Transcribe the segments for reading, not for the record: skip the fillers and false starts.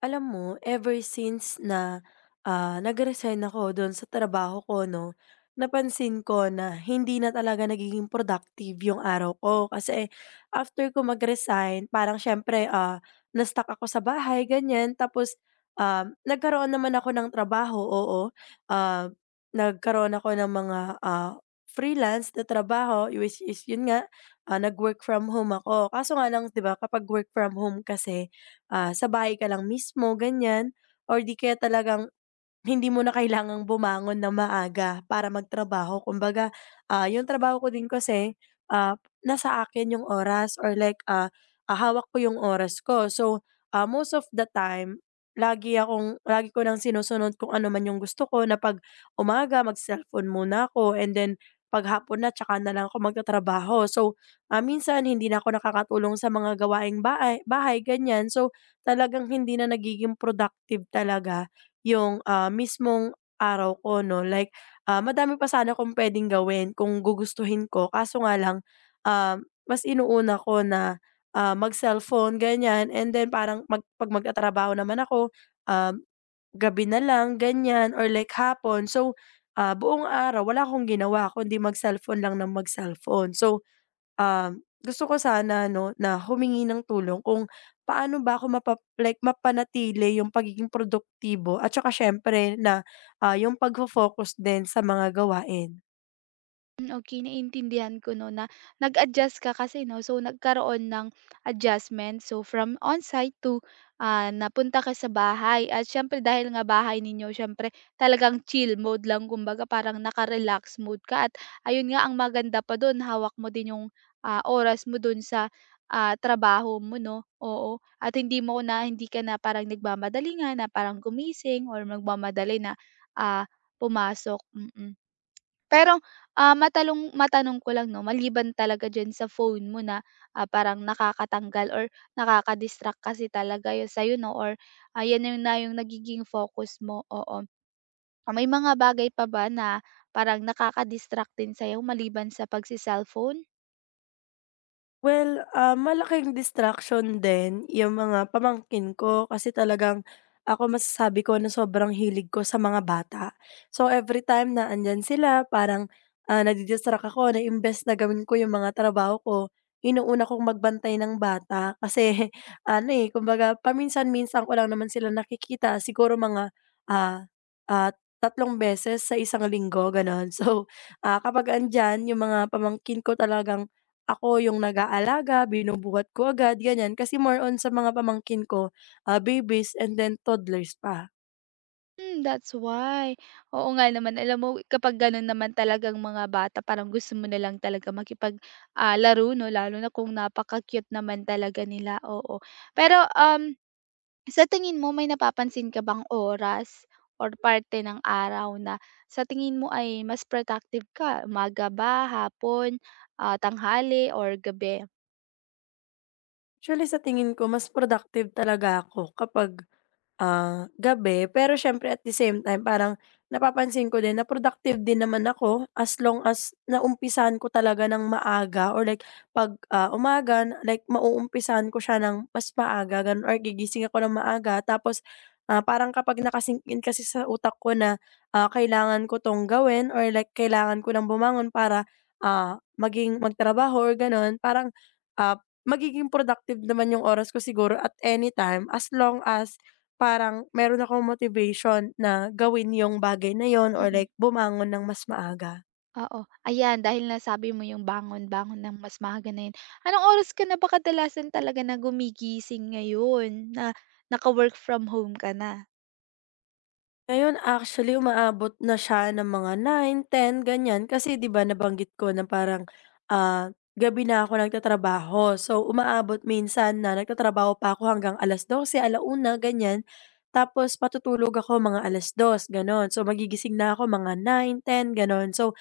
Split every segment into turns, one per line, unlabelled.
Alam mo, ever since na, nag-resign ako do'n sa trabaho ko 'no, napansin ko na hindi na talaga nagiging productive yung araw ko. Kasi after ko mag-resign parang siyempre, na-stuck ako sa bahay ganyan. Tapos, nagkaroon naman ako ng trabaho, oo. Ah, nagkaroon ako ng mga, freelance na trabaho which is yun nga, nag-work from home ako. Kaso nga lang 'di ba kapag work from home kasi, sa bahay ka lang mismo, ganyan or di kaya talagang hindi mo na kailangang bumangon ng maaga para magtrabaho kumbaga, yung trabaho ko din kasi, ah, nasa akin yung oras or like, hawak ko yung oras ko. So, most of the time lagi ko ng sinusunod kung ano man yung gusto ko na 'pag umaga mag-cellphone muna ako, and then 'pag hapon na tsaka na lang ako magtatrabaho. So, minsan hindi na ako nakakatulong sa mga gawaing bahay bahay, ganyan. So, talagang hindi na nagiging productive talaga. Yung, mismong araw ko 'no, like, madami pa sana kung puwedeng gawin kung gugustuhin ko, kaso nga lang, mas inuuna ko na, mag-cellphone ganyan, and then parang 'pag magtatrabaho naman ako, um, gabi na lang ganyan or like hapon. So, buong araw wala akong ginawa kundi mag-cellphone lang ng mag-cellphone. So, gusto ko sana 'no, na humingi ng tulong kung paano ba ako like mapanatili yung pagiging produktibo at saka siyempre na, yung pagfo-focus din sa mga gawain.
Hmm, okey naiintindihan ko 'no na nag-adjust ka kasi 'no, so nagkaroon ng adjustment. So from on-site to, napunta ka sa bahay at siyempre dahil nga bahay ninyo siyempre talagang chill mode lang kumbaga parang naka-relax mode ka at ayun nga ang maganda pa dun hawak mo din yung, oras mo dun sa, trabaho mo 'no, oo. At hindi ka na parang nagmamadali nga na parang gumising or nagmamadali na, ah, pumasok. Mm. Mm. Pero, matanong ko lang 'no, maliban talaga diyan sa phone mo na, parang nakakatanggal or nakaka-distract kasi talaga yun sa'yo 'no or ayan yun na yung nagiging focus mo, oo. May mga bagay pa ba na parang nakaka-distract din sa'yo maliban sa pagse-cellphone?
Well, malaking distraction din yung mga pamangkin ko kasi talagang ako, masasabi ko na sobrang hilig ko sa mga bata. So every time na andiyan sila parang, nadi ako na imbes na gawin ko yung mga trabaho ko, inuuna kong magbantay ng bata kasi ano, eh, kumbaga paminsan-minsan ko lang naman sila nakikita, siguro mga, ah, tatlong beses sa isang linggo gano'n. So, kapag andiyan yung mga pamangkin ko talagang ako yung nag-aalaga, binubuhat ko agad, ganyan. Kasi more on sa mga pamangkin ko, babies and then toddlers pa.
Hmm, that's why. Oo nga naman, alam mo kapag ganun naman talagang mga bata parang gusto mo na lang talaga makipag, laro 'no, lalo na kung napaka-cute naman talaga nila, oo. Pero, sa tingin mo may napapansin ka bang oras or parte ng araw na sa tingin mo ay mas productive ka, umaga ba, hapon, tanghali or gabi?
Actually sa tingin ko mas productive talaga ako kapag gabi, pero siyempre at the same time parang napapansin ko din na productive din naman ako as long as naumpisahan ko talaga ng maaga, or like 'pag, umaga like mauumpisan ko siya ng mas maaga gano'n, or gigising ako ng maaga tapos, parang kapag kasi sa utak ko na, kailangan ko 'tong gawin or like kailangan ko ng bumangon para, magtrabaho or gano'n, parang, ah, magiging productive naman yung oras ko siguro at anytime, as long as parang meron akong motivation na gawin yung bagay na yon or
Mm.
like bumangon ng mas maaga.
Oo, ayan dahil nasabi mo yung bangon-bangon ng mas maaga na yun. Anong oras ka na ba kadalasan talaga na gumigising ngayon na naka-work from home ka na?
Ngayon actually umaabot na siya ng mga 9, 10 ganyan, kasi 'di ba nabanggit ko na parang, ah, gabi na ako nagtatrabaho. So umaabot minsan na nagtatrabaho pa ako hanggang 12:00, 1:00 ganyan. Tapos patutulog ako mga alas dos gano'n. So magigising na ako mga 9, ten gano'n. So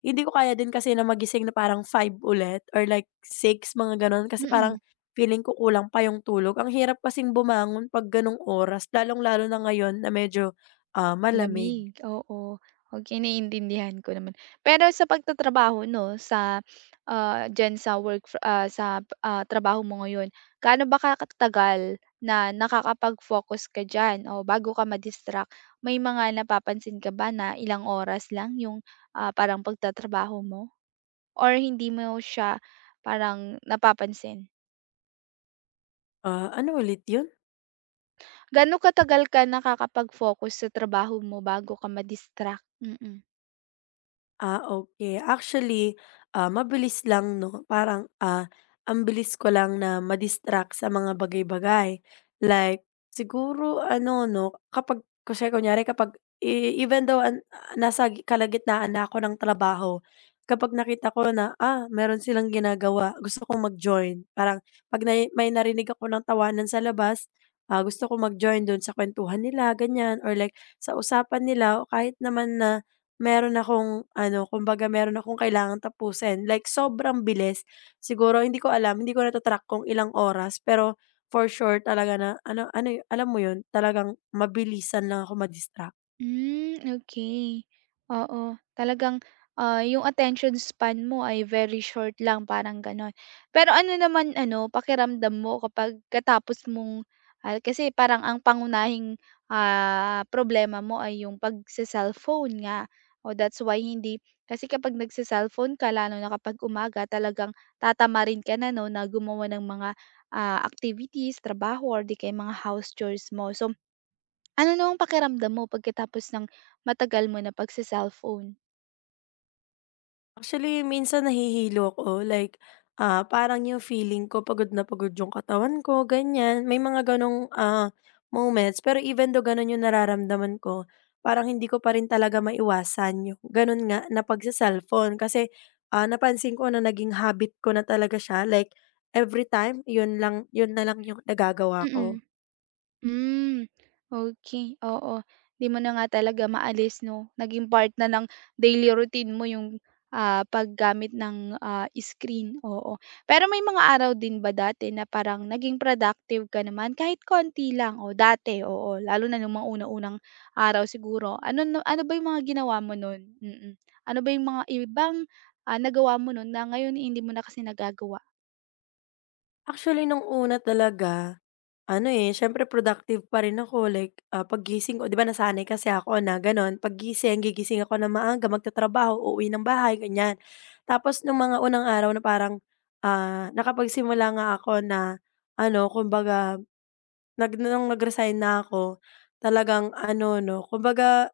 hindi ko kaya din kasi na magising na parang 5 ulit or like 6 mga gano'n, kasi
Mm.
parang feeling ko kulang pa yung tulog. Ang hirap kasing bumangon 'pag gano'ng oras, lalong-lalo na ngayon na medyo, malamig.
Malamig, oo. Okay, naiintindihan ko naman. Pero sa pagtatrabaho 'no, sa, diyan sa sa, trabaho mo ngayon, gaano ba ka na nakakapag-focus ka diyan o bago ka ma-distract? May mga napapansin ka ba na ilang oras lang yung, parang pagtatrabaho mo? Or hindi mo siya parang napapansin?
Ano ulit 'yun?
Gaano katagal ka nakakapag-focus sa trabaho mo bago ka ma-distract? Mm. Mm.
Okay. Actually, mabilis lang 'no, parang, ang bilis ko lang na sa mga bagay-bagay. Like siguro ano 'no, kapag kasi kunyari kapag even though nasa kalagitnaan na ako ng trabaho, kapag nakita ko na, meron silang ginagawa, gusto kong mag-join. Parang 'pag nai may narinig ako ng tawanan sa labas, gusto ko mag-join dun sa kuwentuhan nila, ganyan or like sa usapan nila, o kahit naman na meron akong ano, kumbaga meron akong kailangang tapusin, like sobrang bilis. Siguro hindi ko alam, hindi ko nata-track kung ilang oras, pero for sure talaga na ano ano alam mo 'yun, talagang mabilisan lang ako.
Hmm, okey. Oo, talagang, yung attention span mo ay very short lang, parang gano'n. Pero ano naman ano, pakiramdam mo kapag katapos mong kasi parang ang pangunahing, problema mo ay yung pagse-cellphone nga. O that's why hindi kasi kapag nagse-cellphone ka lalo na kapag umaga talagang tatamarin ka na 'no, na gumawa ng mga, activities, trabaho or di kaya mga house chores mo. So ano namang pakiramdam mo pagkatapos ng matagal mo na pagse-cellphone?
Actually, minsan nahihilo ako like, parang yung feeling ko pagod na pagod yung katawan ko, ganyan. May mga ganong, moments pero even though ganun yung nararamdaman ko, parang hindi ko pa rin talaga maiwasan yung ganon nga na pagse-cellphone kasi, napansin ko na naging habit ko na talaga siya, like every time yun na lang yung nagagawa
Mm.
ko.
Hmm, okey, oo. 'Di mo na nga talaga maalis 'no, naging part na ng daily routine mo yung, paggamit ng, screen, oo. Pero may mga araw din ba dati na parang naging productive ka naman kahit konti lang? O dati, oo, lalo na nung mga una-unang araw siguro. Ano no ano ba yung mga ginawa mo nun? Mm. Ano ba yung mga ibang, nagawa mo nun na ngayon hindi mo na kasi nagagawa?
Actually, nung una talaga, ano, eh, siyempre productive pa rin ako, like, paggising ko 'di ba nasanay kasi ako na gano'n, gigising ako ng maaga, magtatrabaho, uuwi ng bahay, ganyan. Tapos nung mga unang araw na parang, nakapagsimula nga ako na, ano, kumbaga, nung nag-resign na ako, talagang ano 'no, kumbaga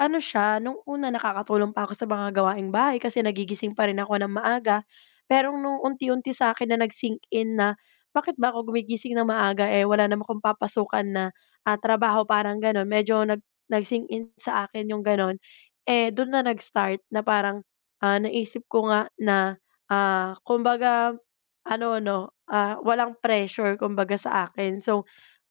ano siya, nung una nakakatulong pa ako sa mga gawaing bahay kasi nagigising pa rin ako ng maaga. Pero nung unti-unti sa'kin na nag-sink in na, bakit ba ako gumigising ng maaga, eh, wala naman akong papasukan na, trabaho parang gano'n. Medyo nag-sink in sa akin yung gano'n. Eh, do'n na nag-start na parang, naisip ko nga na, kumbaga ano 'no, walang pressure kumbaga sa akin. So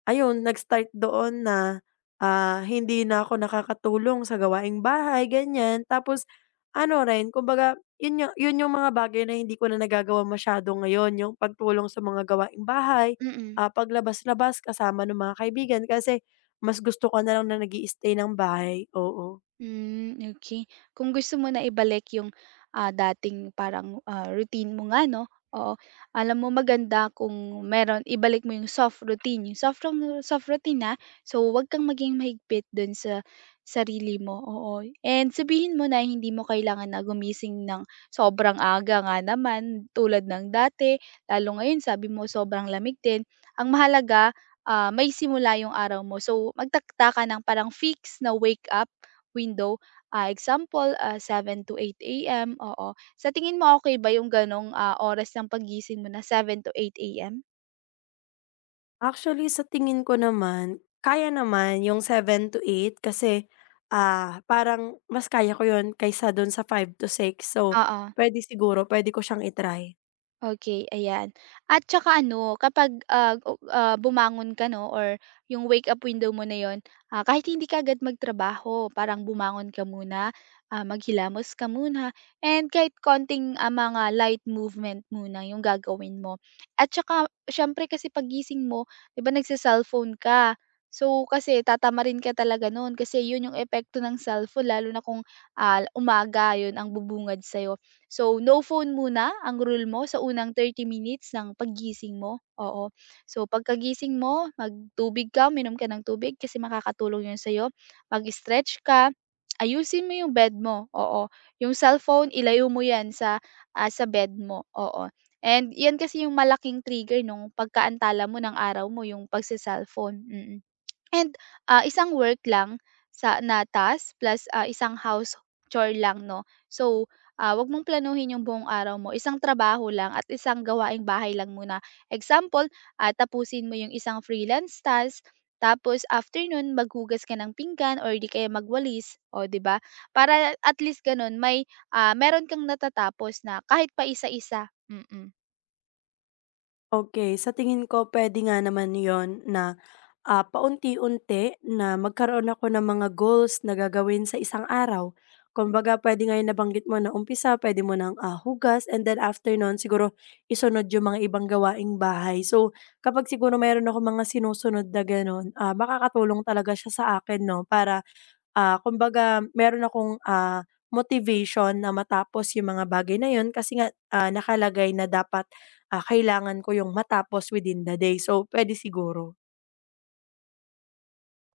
ayun, nag-start doon na, hindi na ako nakakatulong sa gawaing bahay, ganyan. Tapos ano rin, kumbaga yun yu yun yung mga bagay na hindi ko na nagagawa masyado ngayon, yung pagtulong sa mga gawaing bahay,
Mm.
paglabas-labas kasama ng mga kaibigan, kasi mas gusto ko na lang na nag stay ng bahay, oo.
Hmm, okay. Kung gusto mo na ibalik yung, dating parang, routine mo nga 'no, oo. Alam mo maganda kung meron ibalik mo yung soft routine, yung soft routine, na. So, 'wag kang maging mahigpit dun sa sarili mo, oo. And sabihin mo na hindi mo kailangan na gumising ng sobrang aga nga naman tulad ng dati, lalo ngayon sabi mo sobrang lamig din. Ang mahalaga, may simula yung araw mo. So, magtakta ka ng parang fix na wake up window, example, seven to 8 AM, oo. Sa tingin mo okay ba yung ganong, oras ng pagising mo na seven to 8 AM?
Actually, sa tingin ko naman, kaya naman yung 7 to 8 kasi, parang mas kaya ko yun kaysa dun sa 5 to 6. So,
Oo.
pwede siguro puwede ko siyang i-try.
Okay, ayan. At tsaka ano, kapag, o bumangon ka 'no or yung wake up window mo na yon, kahit hindi ka agad magtrabaho, parang bumangon ka muna, maghilamos ka muna, and kahit konting, mga light movement muna yung gagawin mo. At tsaka siyempre kasi pagising mo, 'di ba nagse-cellphone ka. So, kasi tatamarin ka talaga noon, kasi yun yung epekto ng cellphone lalo na kung, umaga yun ang bubungad sa'yo. So, no phone muna ang rule mo sa unang 30 minutes ng paggising mo, oo. So, pagkagising mo, magtubig ka, minom ka ng tubig kasi makakatulong 'yun sa'yo. Mag-stretch ka, ayusin mo 'yung bed mo, oo. 'Yung cellphone, ilayo mo 'yan sa, sa bed mo, oo. And 'yan kasi 'yung malaking trigger nung pagkaantala mo ng araw mo, 'yung pagse-cellphone. Mm. Mm. And, isang work lang na task plus, isang house chore lang 'no. So, 'wag mong planuhin yung buong araw mo, isang trabaho lang at isang gawaing bahay lang muna. Example, tapusin mo yung isang freelance task, tapos afternoon nun maghugas ka ng pinggan or di kaya magwalis, o 'di ba? Para at least ganun may, meron kang natatapos na kahit pa isa. Mm. Mm.
Okay, sa tingin ko puwede nga naman yun na, paunti-unti na magkaroon ako ng mga goals na gagawin sa isang araw. Kumbaga puwede nga yung nabanggit mo na umpisa, puwede mo ng, hugas, and then after no'n siguro isunod yung mga ibang gawaing bahay. So, kapag siguro mayroon ako mga sinusunod na gano'n, makakatulong talaga siya sa akin 'no, para, kumbaga meron akong, motivation na matapos yung mga bagay na yun, kasi nga, nakalagay na dapat, kailangan ko yung matapos within the day. So, puwede siguro.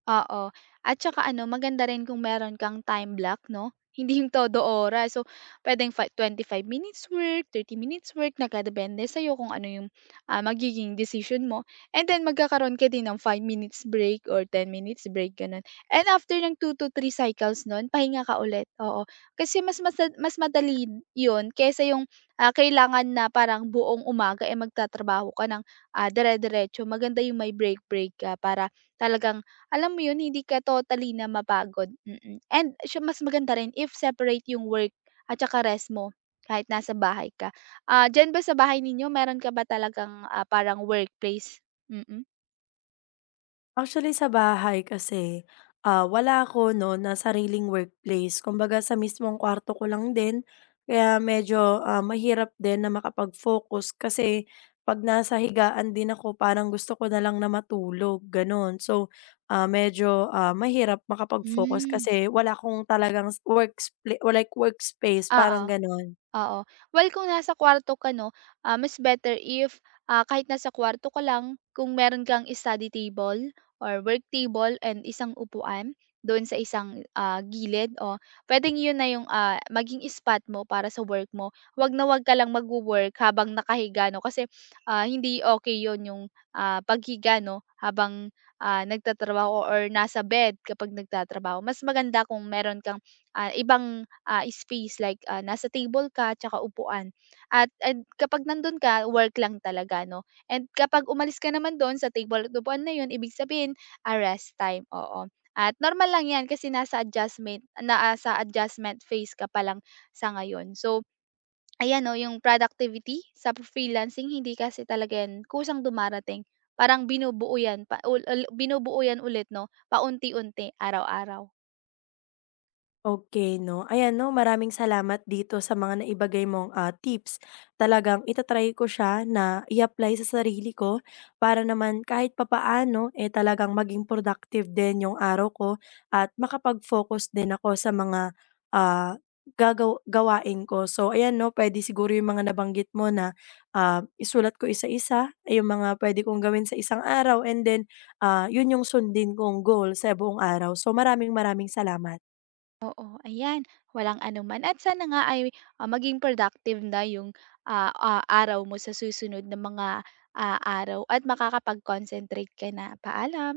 Oo. At saka ano, maganda rin kung meron kang time block 'no, hindi yung todo oras. So, puwedeng 5 minutes work, 30 minutes work, nakadepende sa'yo kung ano yung, magiging decision mo. And then magkakaroon ka din ng 5 minutes break or 10 minutes break, gano'n. And after ng 2 to 3 cycles no'n, pahinga ka ulit, oo. Kasi mas mas mas madali yun kaysa yung, kailangan na parang buong umaga, eh, magtatrabaho ka ng, dire-diretso. Maganda yung may break-break ka para talagang alam mo 'yun, hindi ka totally na mapagod. Mm. And siya mas maganda rin if separate yung work at saka rest mo kahit nasa bahay ka. Diyan ba sa bahay ninyo meron ka ba talagang, parang workplace? Mm-mm.
Actually sa bahay kasi, wala ako 'no na sariling workplace. Kumbaga sa mismong kwarto ko lang din, kaya medyo, mahirap din na makapag-focus kasi 'pag nasa higaan din ako, parang gusto ko na lang na matulog, gano'n. So, medyo, mahirap makapag-focus
Mm. Hmm.
kasi wala akong talagang works pla like workspace,
Oo.
parang gano'n.
Oo. Well, kung nasa kuwarto ka 'no, mas better if, kahit nasa kuwarto ka lang, kung meron kang study table or work table and isang upuan doon sa isang, gilid, o puwedeng 'yun na 'yung, maging spot mo para sa work mo. Wag na wag ka lang magwo-work habang nakahiga 'no, kasi, hindi okay 'yun 'yung, paghiga 'no, habang, nagtatrabaho or nasa bed kapag nagtatrabaho. Mas maganda kung meron kang, ibang space like, nasa table ka tsaka upuan at kapag nandun ka work lang talaga 'no. And kapag umalis ka naman dun sa table at upuan na yun ibig sabihin, rest time, oo. At normal lang 'yan kasi nasa adjustment phase ka pa lang sa ngayon. So, ayan 'no yung productivity sa freelancing hindi kasi talaga 'yan kusang dumarating. Parang binubuo 'yan pa ul ul binubuo 'yan ulit 'no, paunti-unti, araw-araw.
Okay, 'no. Ayan 'no, maraming salamat dito sa mga naibagay mong, tips. Talagang ita-try ko siya na i-apply sa sarili ko, para naman kahit papaano, eh, talagang maging productive din yung araw ko at makapag-focus din ako sa mga, ah, gawain ko. So ayan 'no, puwede siguro yung mga nabanggit mo na, isulat ko isa-isa yung mga puwede kong gawin sa isang araw, and then, yun yung sundin kong goal sa buong araw. So maraming maraming salamat.
Oo, ayan. Walang anuman at sana nga ay, maging productive na yung, araw mo sa susunod na mga, araw at makakapag-concentrate ka na. Paalam.